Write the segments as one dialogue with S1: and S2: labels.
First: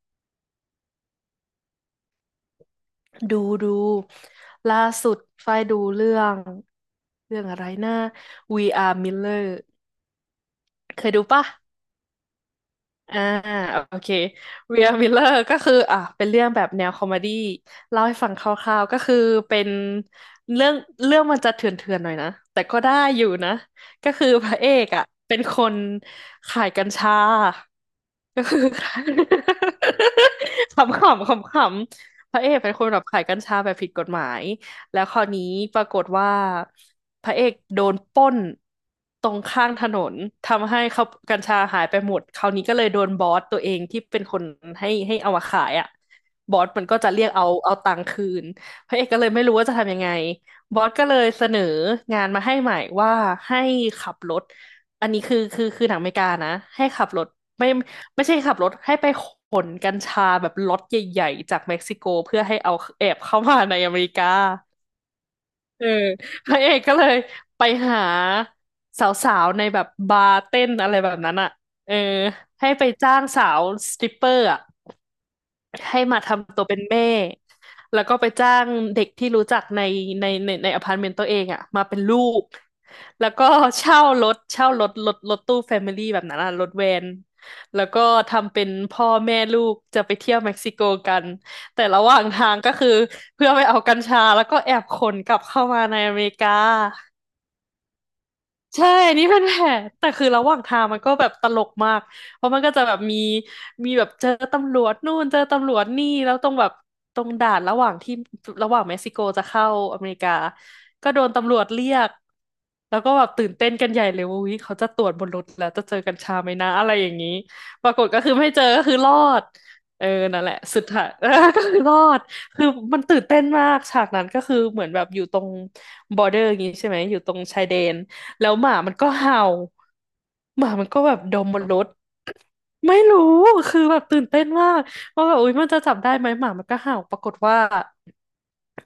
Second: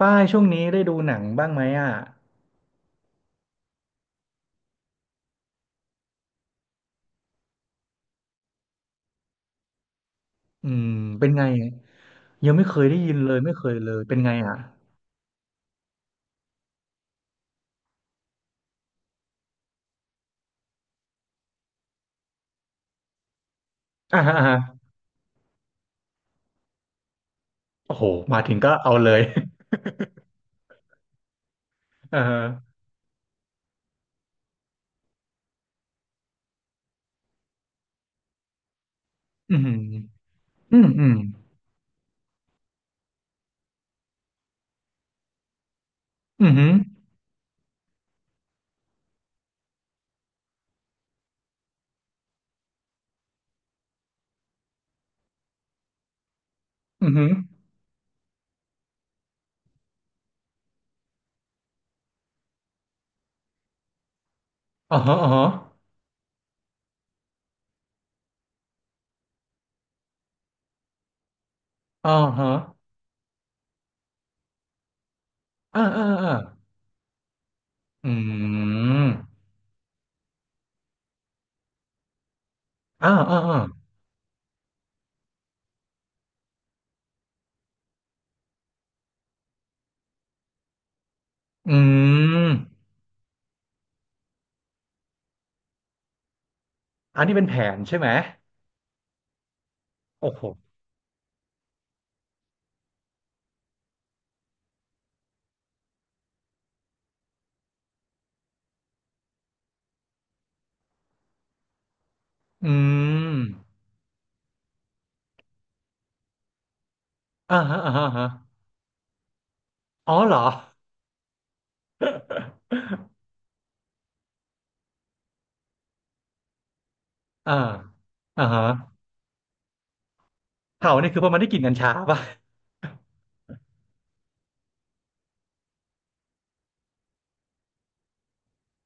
S1: ป้ายช่วงนี้ได้ดูหนังบ้างไหมอ่ะ
S2: ดูดูล่าสุดฝ้ายดูเรื่องอะไรนะ We Are Miller
S1: อืม
S2: เคยดู
S1: เป็นไง
S2: ปะ
S1: ยังไม่เคยได้ยิ
S2: อ่า
S1: นเลยไม่เคยเล
S2: โอ
S1: ย
S2: เค
S1: เป็นไงอ่ะ
S2: We Are Miller ก็คืออ่ะเป็นเรื่องแบบแนวคอมเมดี้เล่าให้ฟังคร่าวๆก็คือเป็นเรื่องมันจะเถื่อนๆหน่อยนะแต่ก็ได้อยู่นะก็
S1: อ่า
S2: คือ
S1: ฮะอ่า
S2: พ
S1: ฮะ
S2: ระเอกอ่ะเป็นคนขายกัญชา
S1: โอ้โหมา
S2: ก็
S1: ถึ
S2: คื
S1: ง
S2: อ
S1: ก็เอาเลย
S2: ขำๆขำ
S1: อ่า
S2: ๆพ
S1: ฮะ
S2: ระเอกเป็นคนแบบขายกัญชาแบบผิดกฎหมาย แล้วคราวนี้ปรากฏว่าพระเอกโดนปล้นตรง
S1: อื
S2: ข้างถนน
S1: ม
S2: ทำ
S1: อื
S2: ให้
S1: ม
S2: เขา
S1: อืม
S2: กัญชาหายไปหมดคราวนี้ก็เลยโดนบอสตัวเองที่เป็นคนให้เอามาขายอ่ะ
S1: อืม
S2: บอ
S1: อื
S2: สมันก็จะเรียกเอาตังค์คืนพระเอกก็เลยไม่รู้ว่าจะทำยังไงบอสก็เลยเสนองานมาให้ใหม่ว่าให้ขับรถอันนี้คือหนังอเมริกานะให้
S1: ม
S2: ขั
S1: อ
S2: บ
S1: ม
S2: รถไม่ใช่ขับรถให้ไปขนกัญชาแบบล็อตใหญ่ๆจากเม็กซิโกเพื่อให้เอาแอบเข้ามาในอเมริกา
S1: อ๋อฮะอ๋อฮะ
S2: เออพระเอกก็เลยไปหาสาวๆในแบบบาร์เต้นอะไรแบบนั้นอ่ะเออ
S1: อ๋อฮะ
S2: ให้ไปจ้างสาวสตริปเปอร์อ่ะ
S1: อ่า
S2: ให้
S1: อ่า
S2: มา
S1: อ่า
S2: ทำตัวเป็นแม่ แล้ว
S1: อื
S2: ก็ไปจ้าง
S1: ม
S2: เด็กที่รู้จักในอพาร์ตเมนต์ตัวเองอ่ะมาเป็นลูก
S1: อ่า
S2: แล้ว
S1: อ่า
S2: ก็
S1: อ่า
S2: เช่ารถรถตู้แฟมิลี่แบบนั้นอ่ะรถแวน แล้วก็ทำเป็นพ่อแม่ลูกจะไปเที่ยวเม็กซิโกกัน
S1: อื
S2: แต่ระหว่างทา
S1: ม
S2: งก็คือเพื่อไปเอากัญชาแล้วก็แอบขนกลับเข้ามาในอเมริกา
S1: อันนี้เป็นแผนใช่ไหม
S2: ใช่นนี่เป็นแผนแต่คื
S1: โอ้
S2: อ
S1: โห
S2: ระหว่างทางมันก็แบบตลกมากเพราะมันก็จะแบบมีแบบเจอตำรวจนู่นเจอตำรวจนี่แล้วตรงแบบตรงด่านระหว่างที่ระหว่างเม็กซิโกจะเข้าอเมริกาก็โดนตำรวจเรียก
S1: อื
S2: แล้วก็แบบ
S1: ม
S2: ตื่นเต้นกันใหญ่เลยว่าวิเขาจะตรวจบนรถแล้วจะเจอกัญชาไหมนะอะไรอย่างนี้
S1: อ่าฮะ
S2: ป
S1: อ่า
S2: รากฏก็
S1: ฮะ
S2: คือไม่เจอก็คือรอดเออ
S1: อ๋อเหรอ
S2: นั่นแหละสุดท้าย ก็คือรอดคือมัน ตื่นเต้นมากฉากนั้นก็คือเหมือนแบบอยู่ตรงบอร์เดอร์อย่างนี้ใช่ไหมอยู่ตรง
S1: อ่า
S2: ชายแดน
S1: อ่า
S2: แล้ว
S1: ฮะ
S2: หมามันก็เห่าหมามัน
S1: เผา
S2: ก็
S1: นี่
S2: แบ
S1: คื
S2: บ
S1: อเพราะ
S2: ด
S1: มัน
S2: ม
S1: ได้ก
S2: บ
S1: ลิ่น
S2: น
S1: กัญ
S2: รถ
S1: ชาป่ะ
S2: ไม่รู้คือแบบตื่นเต้นมากว่าแบบอุ๊ยมันจะจับได้ไหมหมามันก็เห่าปรากฏว่า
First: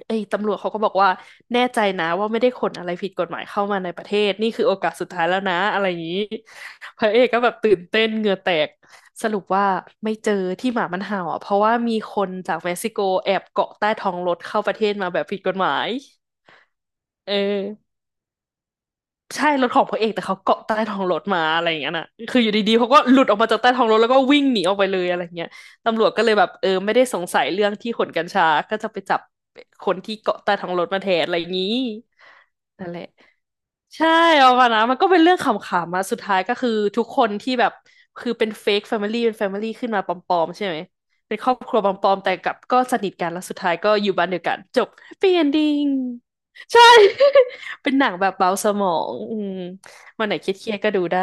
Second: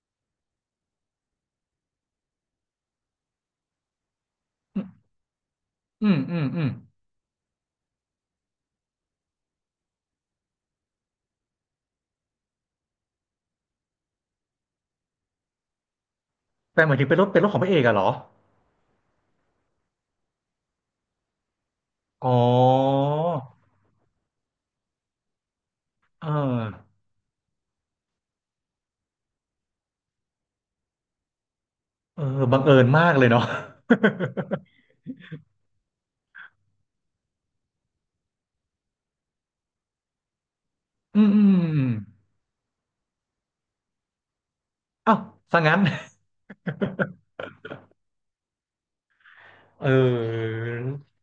S2: ไอ้ตำรวจเขาก็บอกว่าแน่ใจนะว่าไม่ได้ขนอะไรผิดกฎหมายเข้ามาในประเทศนี่คือโอกาสสุดท้ายแล้วนะอะไรอย่าง
S1: อืม
S2: นี้
S1: อืมอืม
S2: พระเอกก็แบบตื่นเต้นเหงื่อแตกสรุปว่าไม่เจอที่หมามันเห่าอ่ะเพราะว่ามีคนจากเม็กซิโกแอบเกาะใต้ท้องรถเข้าประเทศมาแบบผิดกฎหมาย
S1: แต่หมายถึงเป็นรถ
S2: เอ
S1: เป็นรถของพระเอก
S2: อ
S1: อะเหรอ
S2: ใช่รถของพระเอกแต่เขาเกาะใต้ท้องรถมาอะไรอย่างเงี้ยน่ะ
S1: อ๋อ
S2: คืออยู่ดีๆเขาก็หลุดออกมาจากใต้ท้องรถแล้วก็วิ่งหนีออกไปเลยอะไรเงี้ยตำรวจก็
S1: เอ
S2: เลยแบบเออ
S1: อ
S2: ไม่ได้สงสัยเรื่องที่ขนกัญชาก็จะไปจับคนที่เกาะใต้ท้องรถมาแทนอะไรอย่างงี้
S1: เออบังเอิญ
S2: นั่นแห
S1: มา
S2: ละ
S1: กเลยเนาะ
S2: ใช่เอามานะมันก็เป็นเรื่องขำๆอะสุดท้ายก็คือทุกคนที่แบบคือเป็นเฟกแฟมิลี่เป็นแฟมิลี่ขึ้นมาปลอมๆใช่ไหม
S1: อืม
S2: เป็น
S1: อื
S2: ค
S1: ม
S2: รอบครัว
S1: อื
S2: ป
S1: ม
S2: ลอมๆแต่กลับก็สนิทกันแล้วสุดท้ายก็อยู่บ้านเดียวกันจบแฮ
S1: เอ้า
S2: ปปี้เอน
S1: ซะ
S2: ดิ้
S1: งั้น
S2: งใช่ เป็นหนังแบบเบาสมองอืม
S1: เอ
S2: วันไหนคิดเครียดๆก็ดู
S1: อ
S2: ได้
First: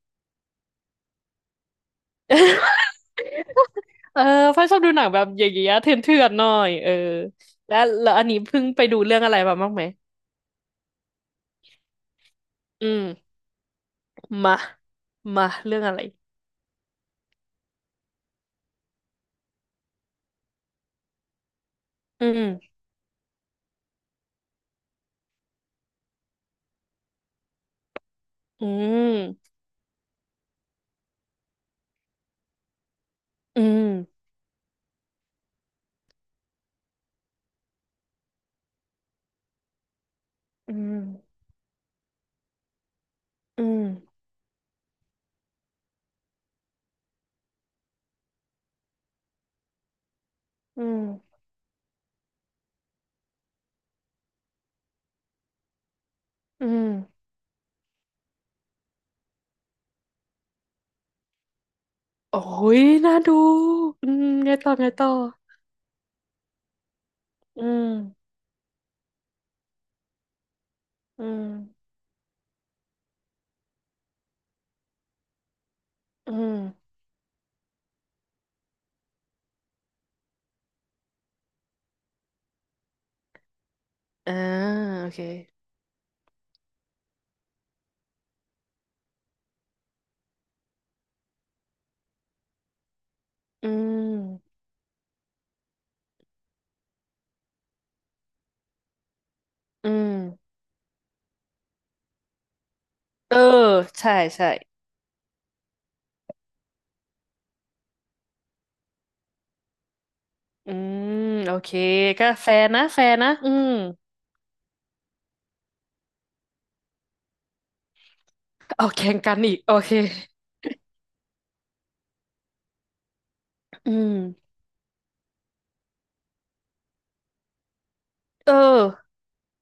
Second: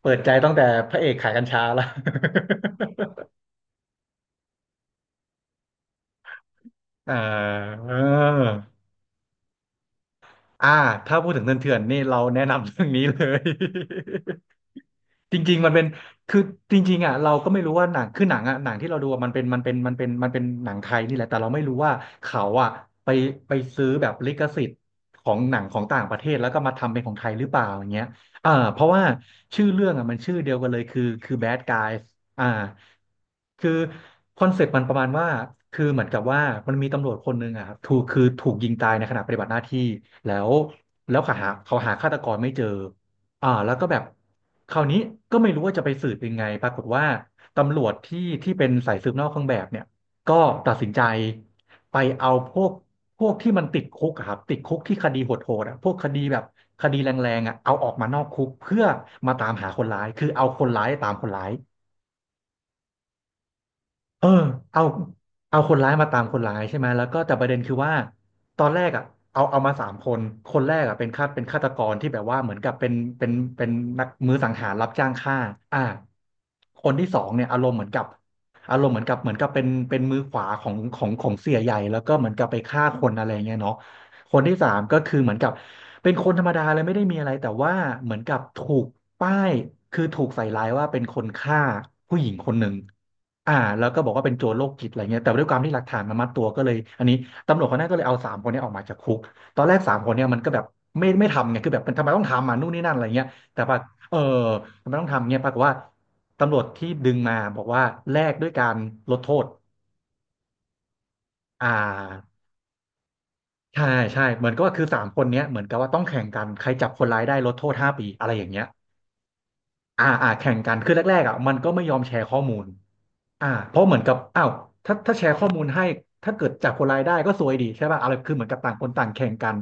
S1: เปิดใจตั้งแต่พระเอกขายกัญชาละ
S2: เออพ่อชอบดูหนังแบบอย่างเงี้ยเถื่อนๆหน่อยเออ
S1: ออ
S2: แล้
S1: า
S2: วอันนี้เพิ่งไปดูเรื่องอะไรมาบ้างไหม
S1: อ่า ถ้าพูดถึงเถื่อนๆนี่เราแนะนำเรื่อ
S2: อื
S1: งนี้เล
S2: ม
S1: ย
S2: มา
S1: จ
S2: มา
S1: ริงๆ มัน
S2: เรื่อ
S1: เป็
S2: ง
S1: น
S2: อะไร
S1: คือจริงๆอ่ะเราก็ไม่รู้ว่าหนังคือหนังอ่ะหนังที่เราดูอะมันเป็นมันเป็นมันเป็นมันเป็นหนังไทยนี่แหละแต่เราไม่รู้ว่า
S2: อื
S1: เขา
S2: ม
S1: อ่ะไปไปซื้อแบบลิขสิทธิ์ของหนังของต่างประเทศแล้วก็มาทำเป็นของไทยหรือเปล่าอย่างเงี้ยอ่า
S2: อื
S1: เพราะว่า
S2: ม
S1: ชื่อเรื่องอ่ะมันชื่อเดียวกันเลยคือ Bad Guys อ่า
S2: อื
S1: คือ
S2: ม
S1: คอนเซปต์มันประมาณว่าคือเหมือนกับว่ามันมีตำรวจคนหนึ่งอ่ะครับถูกคือถูกยิงตายในขณะปฏิบัติหน้าที่แล้ว
S2: อืม
S1: แล้วเขาหาฆาตกรไม่เจอ อ่า
S2: อื
S1: แล้ว
S2: ม
S1: ก็แบบคราวนี้ก็ไม่รู้ว่าจะไปสืบยังไงปรากฏว่าตำรวจที่เป็นสายสืบนอกเครื่องแบบเนี่ยก็ตัด
S2: อื
S1: สินใจ
S2: ม
S1: ไปเอาพวกที่มันติดคุกอะครับติดคุกที่คดีโหดๆอ่ะพวกคดีแบบ
S2: อื
S1: ค
S2: ม
S1: ดีแรงๆอ่ะเอาออกมานอกคุกเพื่อมาตามหาคนร้ายคือเอาคนร้ายตามคนร้าย
S2: โอ้ยน่าดูอื
S1: เอ
S2: ม
S1: อ
S2: ไงต่อ
S1: เอา
S2: ไงต่อ
S1: เอาคนร้ายมาตามคนร้ายใช่ไหมแล้วก็แต่ประเด็น
S2: อื
S1: คือ
S2: ม
S1: ว่าตอนแรกอ่ะเอามาสามคนคนแรกอ่ะเป็น
S2: อื
S1: ฆาตเป็น
S2: ม
S1: ฆาตกรที่แบบว่าเหมือนกับเป็นนักมือสังหารรับจ้างฆ่าอ่า
S2: อื
S1: ค
S2: ม
S1: นที่สองเนี่ยอารมณ์เหมือนกับอารมณ์เหมือนกับเหมือนกับเป็นมือขวาของเสียใหญ่แล้วก็เหมือนกับไปฆ่าคนอะไรเงี้ยเนาะค
S2: อ่า
S1: นที่สามก็
S2: โอ
S1: คือ
S2: เค
S1: เหมือนกับเป็นคนธรรมดาเลยไม่ได้มีอะไรแต่ว่าเหมือนกับป้ายถูกใส่ร้ายว่าเป็นคนฆ่าผู้หญิงคนหนึ่ง อ่า
S2: อื
S1: แล้วก็บอกว่าเป็นโจร
S2: ม
S1: โรคจิตอะไรเงี้ยแต่ด้วยความที่หลักฐานมันมัดตัวก็เลยอันนี้ตำรวจคนนั้นก็เลยเอาสามคนเนี้ออกมาจากคุกตอนแรก
S2: อื
S1: สามคนเนี้ยมันก็
S2: ม
S1: แบบไม่ทำไงคือแบบมันทำไมต้องทำอ่ะนู่นนี่นั่นอะไรเงี้ย
S2: เออ
S1: แต่ปะ
S2: ใช่
S1: เออ
S2: ใช่
S1: ทำไมต้องทำเงี้ยปรากฏว่าตำรวจที่ดึงมาบอกว่าแลกด้วยการลดโทษ
S2: อืมโอ
S1: อ่
S2: เคก็
S1: า
S2: แฟร์นะแฟร์นะอืม
S1: ใช่ใช่เหมือนก็ว่าคือสามคนเนี้ยเหมือนกับว่าต้องแข่งกันใครจับคนร้ายได้ลดโทษ5 ปีอะไรอย่างเงี้ย
S2: เอาแข่งกันอีกโอเค
S1: อ่าอ่าแข่งกันคือแรกๆอ่ะมันก็ไม่ยอมแชร์ข้อมูล อ่าเพราะ
S2: อื
S1: เหมือนกั
S2: ม
S1: บอ้าวถ้าแชร์ข้อมูลให้ถ้าเกิดจับคนร้ายได้ก็ซวยดีใช่ป่ะอะไรคือเหมือ
S2: เอ
S1: นกับต่างคนต่า
S2: อ
S1: งแข่งกัน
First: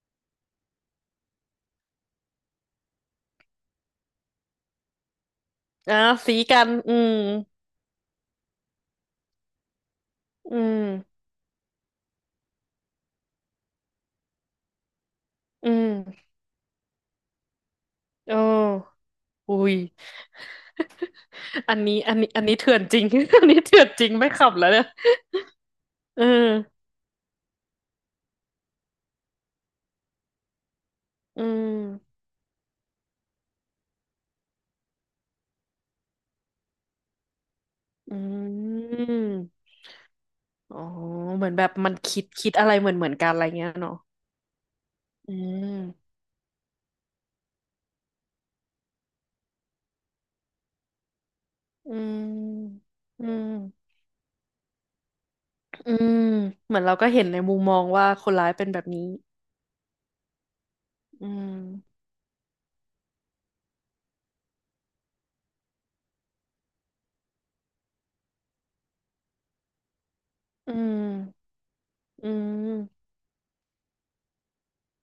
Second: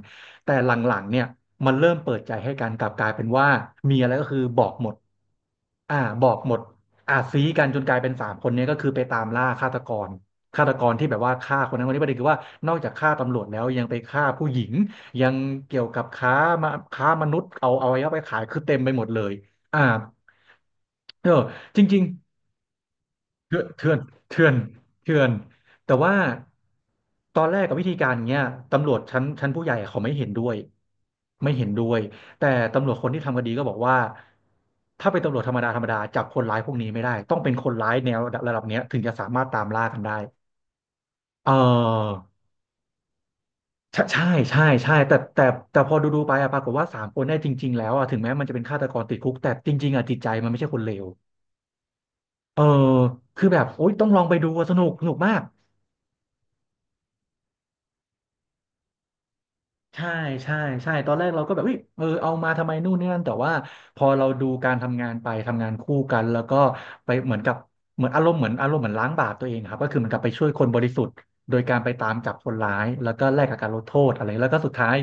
S1: แต่หลังๆเนี่ยมันเริ่มเปิดใจให้กันกลับกลายเป็นว่ามีอะไรก็คือบอกหมด
S2: อ่ะ
S1: อ่าบอ
S2: สี
S1: กหม
S2: กั
S1: ด
S2: นอืม
S1: อ่าซี้กันจนกลายเป็นสามคนเนี้ก็คือไปตามล่าฆาตกร
S2: อื
S1: ฆาตกรที่แบ
S2: ม
S1: บว่าฆ่าคนนั้นคนนี้ประเด็นคือว่านอกจากฆ่าตำรวจแล้วยังไปฆ่าผู้หญิงยัง
S2: อื
S1: เกี่ยวกับ
S2: ม
S1: ค้ามาค้ามนุษย์เอาไว้ไป
S2: โ
S1: ขายคือเต็มไป
S2: อ
S1: หมดเลย
S2: อุ้ย
S1: อ่าเออ
S2: อั
S1: จ
S2: น
S1: ริ
S2: นี้
S1: งๆ
S2: เถื่อนจริง อัน
S1: เถื่
S2: นี้
S1: อน
S2: เถื่อน
S1: เถื่อน
S2: จริงไม่
S1: เถื่
S2: ขั
S1: อ
S2: บ
S1: น
S2: แล้วเนี่ย
S1: เถื่อนแต่ว่า
S2: เออ
S1: ตอนแรกกับวิธีการเนี้ยตำรวจชั้นผู้ใหญ่เขาไม่เห็นด้วย
S2: อื
S1: ไม่เห็นด้วย
S2: ม
S1: แต่ตำรวจคนที่ทำคดีก็บอกว่าถ้าเป็นตำรวจธรรมดาธรรมดาจับคนร้ายพวกนี้ไม่ได้ต้องเป็นคนร้ายแนวระ
S2: อื
S1: ดับเนี้ยถึงจะสามารถตาม
S2: ม
S1: ล่ากันได้
S2: อ๋อเห
S1: เ
S2: มือนแบบมัน
S1: ออ
S2: คิดอะไรเหมือนกันอะไรเงี้ยเนาะ
S1: ใช่ใช่ใช่ใช่แต่
S2: อื
S1: แต่แต่พอดู
S2: ม
S1: ดูไปอะปรากฏว่าสามคนได้จริงๆแล้วอะถึงแม้มันจะเป็นฆาตกรติดคุกแต่จริงๆอะจิตใจมันไม่ใช่คนเลว
S2: อื
S1: เออ
S2: มอื
S1: คือแบบโอ๊
S2: ม
S1: ยต้องลองไปดูอะสนุกสนุกมาก
S2: อืมเหมือนเราก็เห็นในมุมมองว่าคนร้ายเป็นแบบนี้
S1: ใช่ใช่ใช่ตอนแร
S2: อื
S1: กเราก็แบบเฮ้ย
S2: ม
S1: เออเอามาทำไมนู่นนี่นั่นแต่ว่าพอเราดูการทำงานไปทำงานคู่กันแล้วก็ไปเหมือนกับเหมือนอารมณ์เหมือนล้างบาปตัวเองครับก็คือเหมือนกับไปช่วยคน
S2: อื
S1: บริสุทธิ์
S2: ม
S1: โดยการไปตาม
S2: อื
S1: จับคนร้าย
S2: ม
S1: แล้วก็แลกกับการลดโทษอะไรแล้วก็สุดท้าย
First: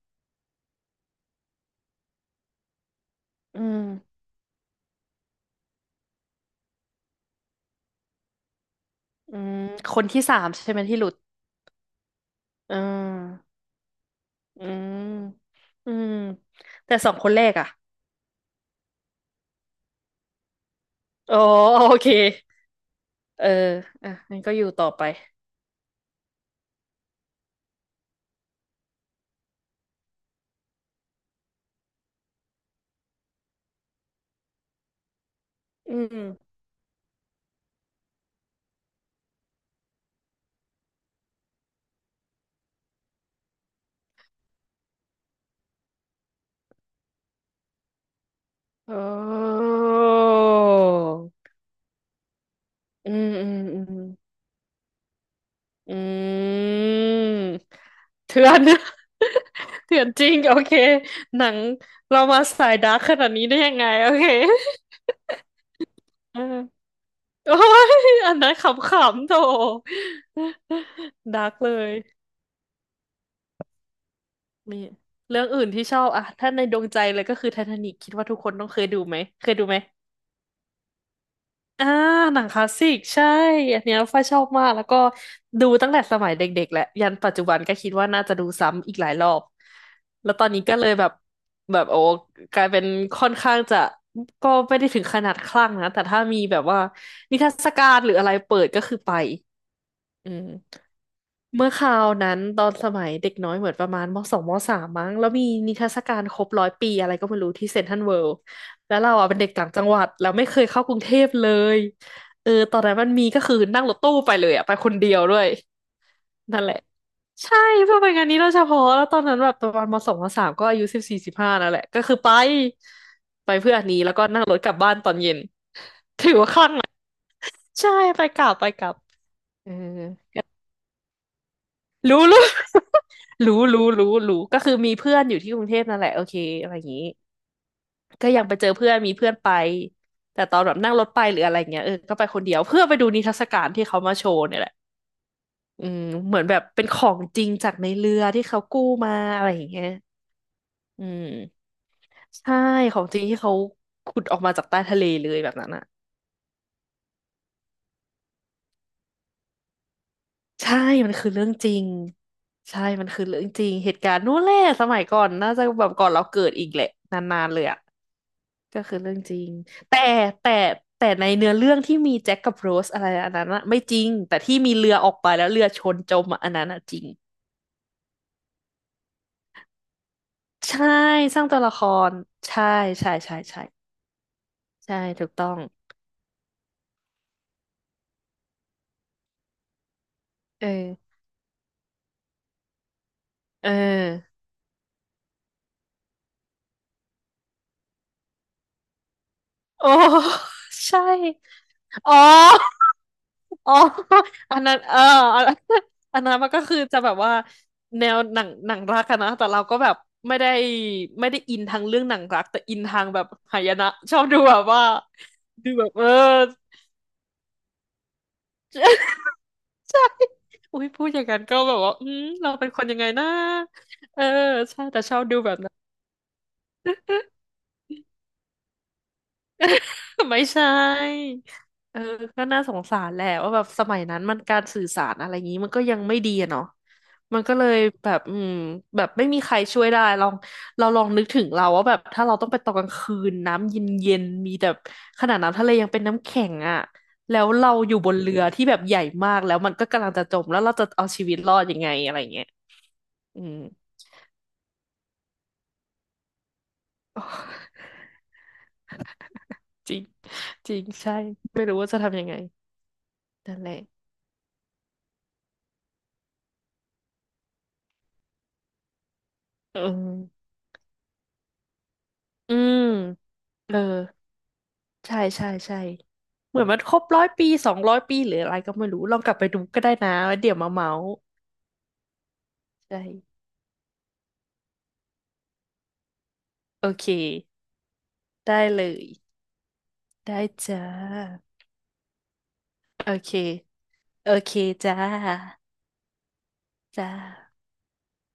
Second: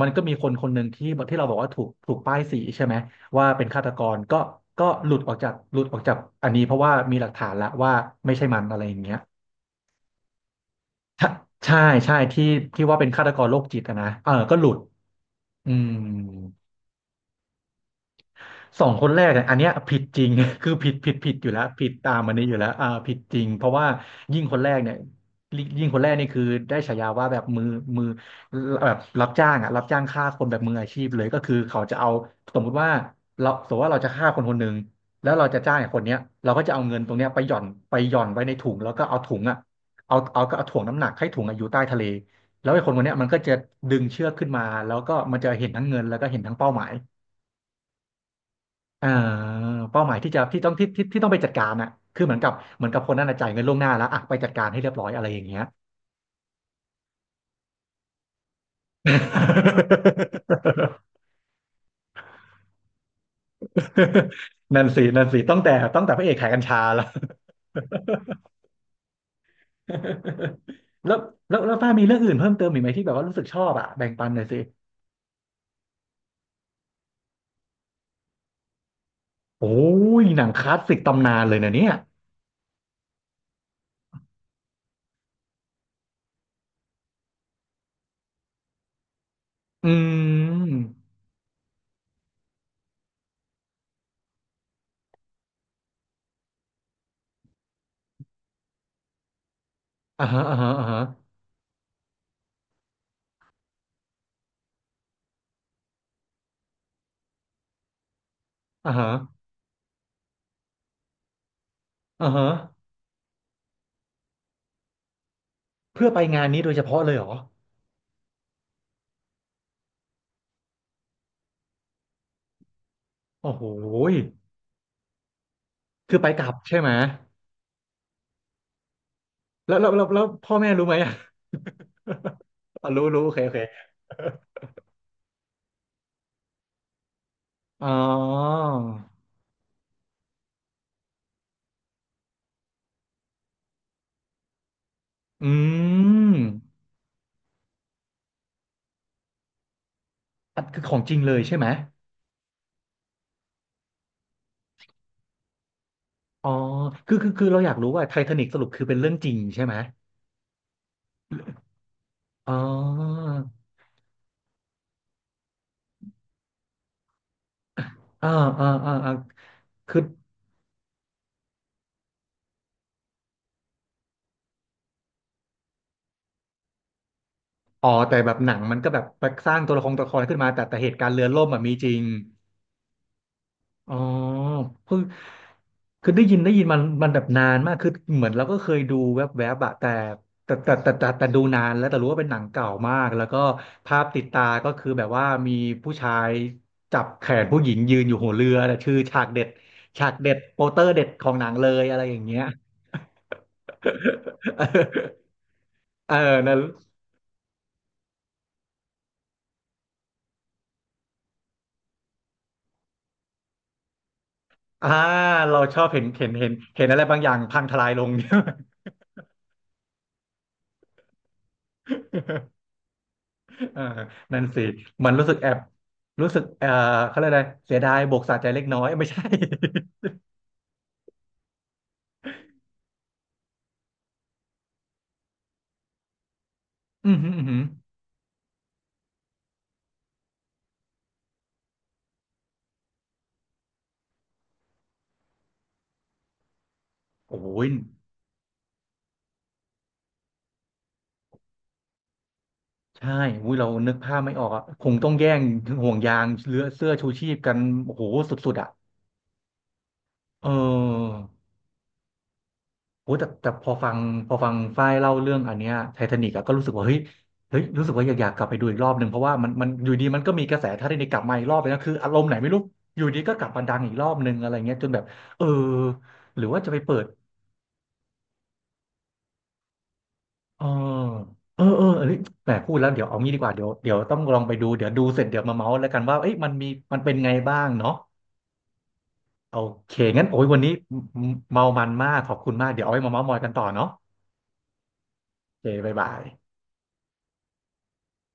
S1: มันก็มีคนคนหนึ่งที่เราบอกว่าถูกป้ายสีใช่ไหมว่า
S2: อื
S1: เป็น
S2: ม
S1: ฆาตกรก็หลุดออกจากหลุดออกจากอันนี้เพราะว่ามีหลักฐานละว่าไม่ใช่มันอะไรอย่างเงี้ย
S2: อืมคนที่สามใช่ไหมที่หลุด
S1: ใช่ใช่ใช่ที่
S2: อื
S1: ที่ว่าเป็นฆาตกรโร
S2: ม
S1: คจิตอะนะเออก็ห
S2: อื
S1: ลุด
S2: ม
S1: อื
S2: อื
S1: ม
S2: มแต่สองคนแรกอ่ะ
S1: สองคนแรกเนี่ยอันเนี้ยผิดจริง คือผิด
S2: โอ๋
S1: อยู่แล้วผิด
S2: โอเค
S1: ตามอันนี้อยู่แล้วผิดจริ
S2: เออ
S1: งเพราะว่า
S2: อ่ะงั้
S1: ยิ่
S2: น
S1: ง
S2: ก็
S1: ค
S2: อ
S1: น
S2: ยู่
S1: แรก
S2: ต่อ
S1: เนี่ย
S2: ไป
S1: ยิ่งคนแรกนี่คือได้ฉายาว่าแบบมือแบบรับจ้างอ่ะรับจ้างฆ่าคนแบบมืออาชีพเลยก็คือเขาจะเอาสมมุติว่าเราสมมติว่าเราจะฆ่าคนคนหนึ่งแล้วเราจะจ้างไอ้
S2: อื
S1: คนเนี้ยเรา
S2: ม
S1: ก็จะเอาเงินตรงเนี้ยไปหย่อนไว้ในถุงแล้วก็เอาถุงอ่ะเอาถ่วงน้ำหนักให้ถุงอะอยู่ใต้ทะเลแล้วไอ้คนคนเนี้ยมันก็จะดึงเชือกขึ้นมาแล้วก็มันจะเห็นทั้งเงินแล้วก็เห็นทั้งเป้าหมาย
S2: โอ
S1: อ่า
S2: ้
S1: เป้าหมายที่จะที่ต้องไปจัดการน่ะคือเหมือนกับค
S2: อื
S1: นนั้
S2: ม
S1: นน่ะ
S2: อื
S1: จ่าย
S2: ม
S1: เงินล่วง
S2: อื
S1: หน้า
S2: ม
S1: แล้วอ่ะไปจัดการให้เรียบร้อยอะไรอย่างเงี้ย
S2: อืมเถื่อน เถื่อนจริงโอ เคหนังเรามาสายดาร์กขนาดนี้ได้ยังไงโอเค
S1: นั่นสินั่นสิตั้งแต่พระเอก
S2: เออ
S1: ขายกัญชาแล้ว
S2: โอ้ยอันนั้นขำๆโถ
S1: แล้ว
S2: ดาร์ก
S1: แล้ว
S2: เล
S1: แล้วป้า
S2: ย
S1: มีเรื่องอื่นเพิ่มเติมอีกไหมที่แบบว่ารู้สึกชอบอ่ะแบ่งปันหน่อยสิ
S2: นีเรื่องอื่นที่ชอบอะถ้าในดวงใจเลยก็คือไททานิกคิดว่าทุกคนต้องเคยดูไหมเคยดู
S1: โอ้
S2: ไหม
S1: ยหนังคลาสสิกตำนานเลยนะเนี่
S2: อ่า
S1: ย
S2: หนังคลาสสิกใช่อันเนี้ยฝ้ายชอบมากแล้วก็ดูตั้งแต่สมัยเด็กๆแหละยันปัจจุบันก็คิดว่าน่าจะดูซ้ำอีกหลายรอบ
S1: อื
S2: แล้วตอนนี้ก็เลยแบ
S1: ม
S2: บแบบโอ้กลายเป็นค่อนข้างจะก็ไม่ได้ถึงขนาดคลั่งนะแต่ถ้ามีแบบว่านิทรรศการหรืออะไรเปิดก็คือไป
S1: อ่า
S2: อื
S1: ฮะอ่าฮะ
S2: ม
S1: อ่าฮะ
S2: เมื่อคราวนั้นตอนสมัยเด็กน้อยเหมือนประมาณมสองมสามมั้งแล้วมีนิทรรศการครบร้อยปีอะไรก็ไม่รู้ที่เซ็นทรัลเวิลด์
S1: อ่า
S2: แล้ว
S1: ฮะ
S2: เราอ่ะเป็นเด็กต่างจังหวัดแล้วไม่เคยเข้ากรุงเทพเลย
S1: อ่าฮะ
S2: เออตอนนั้นมันมีก็คือนั่งรถตู้ไปเลยอ่ะไปคนเดียวด้วย
S1: เพื่อไปงานนี้
S2: นั่น
S1: โด
S2: แห
S1: ย
S2: ละ
S1: เฉพาะเลยเหรอ
S2: ใช่เพื่อไปงานนี้โดยเฉพาะแล้วตอนนั้นแบบประมาณมสองมสามก็อายุ14 15นั่นแหละก็คือไป
S1: โอ้
S2: ไป
S1: โห
S2: เพื่ออันนี้แล้
S1: ย
S2: วก็นั่งรถกลับบ้านตอนเย็น
S1: คือไป
S2: ถือ
S1: กลั
S2: ว่า
S1: บ
S2: คลั่ง
S1: ใช่
S2: ไหม
S1: ไหม
S2: ใช่ไปกลับไปกลับเออ
S1: แล้วพ่อแม่รู้ไหม อ่ะ
S2: รู้ รู้
S1: อ๋อรู้ รู้โอเคโอเค
S2: รู้รู้รู้รู้ก็คือมีเพื่อนอยู่ที่กรุงเทพนั่นแหละโอเคอะไรอย่างนี้
S1: อ๋อ
S2: ก็ยังไปเจอเพื่อนมีเพื่อนไป แต่ตอนแบบนั่งรถไปหรืออะไรเงี้ยเออก็ไปคนเดียวเพื่อไปดูนิทรรศการที่เขามาโชว์เนี่ยแหละ
S1: อื
S2: อืมเห
S1: ม
S2: มือนแบบเป็นของจริงจากในเรือที่เขากู้มาอะไรอย่างเงี้ย
S1: อันคือของ
S2: อื
S1: จริง
S2: ม
S1: เลยใช่ไหม
S2: ใช่ของจริงที่เขาขุดออกมาจากใต้ทะเลเลยแบบนั้นอ่ะ
S1: อ๋อคือเราอยากรู้ว่าไททานิกสรุปคือเป็นเรื่องจริงใช่ไหม
S2: ใช่มันคือเรื่องจริง
S1: อ๋อ
S2: ใช่มันคือเรื่องจริงเหตุการณ์นู้นแหละสมัยก่อนน่าจะแบบก่อนเราเกิดอีกแหละนานๆเลยอ่ะ
S1: อ่าอ่า
S2: ก็
S1: อ่า
S2: คือเรื่
S1: อ่า
S2: องจริงแต่
S1: คือ
S2: แต่แต่ในเนื้อเรื่องที่มีแจ็คกับโรสอะไรอันนั้นอะไม่จริงแต่ที่มีเรือออกไปแล้วเรือชนจมอะอันนั้นอะจริง
S1: อ๋อแต่แบบหนังมันก็แบบสร้างตัวละครขึ้นมาแต่
S2: ใช่
S1: เหตุการณ์เรือ
S2: ส
S1: ล่
S2: ร้าง
S1: ม
S2: ตั
S1: อ่ะ
S2: วละ
S1: มี
S2: ค
S1: จริง
S2: รใช่ใช่ใช่ใช่
S1: อ๋อ
S2: ใช่
S1: คือ
S2: ถูกต้อง
S1: คือได้ยินมันแบบนานมากคือเหมือนเราก็เคยดูแวบๆบอะ
S2: เออ
S1: แต่ดูนานแล้วแต่รู้ว่าเป็นหนังเก่ามากแล้วก็
S2: เอ
S1: ภาพติด
S2: อ
S1: ตาก็คือแบบว่ามีผู้ชายจับแขนผู้หญิงยืนอยู่หัวเรือแต่ชื่อฉากเด็ด
S2: โอ้
S1: ฉากเด็ดโปสเตอ ร์
S2: ใช่
S1: เด็ดของหนังเลยอะไร
S2: อ๋
S1: อ
S2: อ
S1: ย่างเงี้ย
S2: อ๋อ อันนั้นเอออัน
S1: เออ
S2: อันนั้นมั
S1: น
S2: นก็
S1: น
S2: คือจะแบบว่าแนวหนังรักอะนะแต่เราก็แบบไม่ได้ไม่ได้อินทางเรื่องหนังรักแต่อินทางแบบหายนะชอบดูแบบว่า
S1: อ่าเรา
S2: ดู
S1: ชอ
S2: แบ
S1: บ
S2: บเออ
S1: เห็นอะไรบางอย่างพังทลายลง
S2: อุ้ยพูดอย่างนั้นก็แบบว่าอืมเรา เป็นคนยังไงนะ
S1: อ่า
S2: เออ
S1: นั่นสิ
S2: ใช่แต่
S1: มั
S2: ช
S1: น
S2: อบ
S1: รู้สึ
S2: ดู
S1: กแอ
S2: แบบ
S1: บ
S2: นั้น
S1: รู้สึกเขาเรียกอะไรเสียดายบวกสะใจเล็กน้อยไม่ใช่
S2: ไม่ใช่เออก็น่าสงสารแหละว่าแบบสมัยนั้นมันการสื่อสารอะไรอย่างนี้มันก็ยังไม่ดีอะเนาะ
S1: อืมอหืม
S2: มั
S1: อ
S2: น
S1: อื้อ
S2: ก็
S1: หือ
S2: เลยแบบอืมแบบไม่มีใครช่วยได้ลองเราลองนึกถึงเราว่าแบบถ้าเราต้องไปตอนกลางคืนน้ำเย็นๆมีแต่ขนาดน้ำทะเลยังเป็นน้ำแข็งอ่ะ
S1: โอ้
S2: แล้ว
S1: ย
S2: เราอยู่บนเรือที่แบบใหญ่มากแล้วมันก็กำลังจะจมแล้วเราจะเอาชีวิตรอดยังไงอะไรเงี้ย
S1: ใช่
S2: อื
S1: อุ้ย
S2: ม
S1: เรานึก ภาพไม่ออกอ่ะคงต้องแย่งห่วงยางเรือเสื้อชู
S2: โอ
S1: ชีพกัน
S2: ้
S1: โอ้โหสุดๆอ่ะ
S2: จริง
S1: เอ
S2: จริงใช่
S1: อ
S2: ไม่รู้ว่าจะทำยังไง
S1: โอ้แต่แต่
S2: นั่น
S1: พ
S2: แห
S1: อ
S2: ละ
S1: ฟังพอฟังฝ้ายเล่าเรื่องอันเนี้ยไททานิกอะก็รู้สึกว่าเฮ้ยรู้สึกว่าอยากกลับไปดูอีกรอบหนึ่งเพราะว่ามัน
S2: เอ
S1: อยู่ดีมันก็มี
S2: อ
S1: กระแสไททานิกกลับมาอีกรอบเลยนะคืออารมณ์ไหนไม่
S2: อื
S1: รู้
S2: ม
S1: อยู่ดีก็กลับมา
S2: เอ
S1: ดั
S2: อ
S1: งอีกรอบหนึ่งอะไรเงี้ยจนแบบ
S2: ใช่
S1: เออ
S2: ใช่ใช่
S1: หรือ
S2: เห
S1: ว่า
S2: มือน
S1: จะไป
S2: มันค
S1: เปิ
S2: รบ
S1: ด
S2: 100 ปี 200 ปีหรืออะไรก็ไม่รู้ลองกลับไปดูก็ได้นะแล้วเดี๋ยว
S1: เออ
S2: มาเมาส์
S1: เออเออเอันแหมพูดแล้วเดี๋ยวเอางี้ดี
S2: ใช่
S1: กว่าเดี๋ยวต้องลองไปดูเดี๋ยวดูเสร็จเดี๋ยวมาเมาส์แล้วกันว่าเอ้ยมันมี
S2: โอ
S1: มัน
S2: เค
S1: เป็นไงบ้างเนาะ
S2: ได้เลย
S1: โอเคงั้น
S2: ได้
S1: โอ้ยวันนี้
S2: จ้า
S1: เมามันมากขอบคุณมากเดี๋ยวเอาไว้
S2: โอ
S1: มาเมาส์ม
S2: เค
S1: อยกันต่อเนาะ
S2: โอเคจ้
S1: โอ
S2: า
S1: เคบ๊ายบาย
S2: จ้า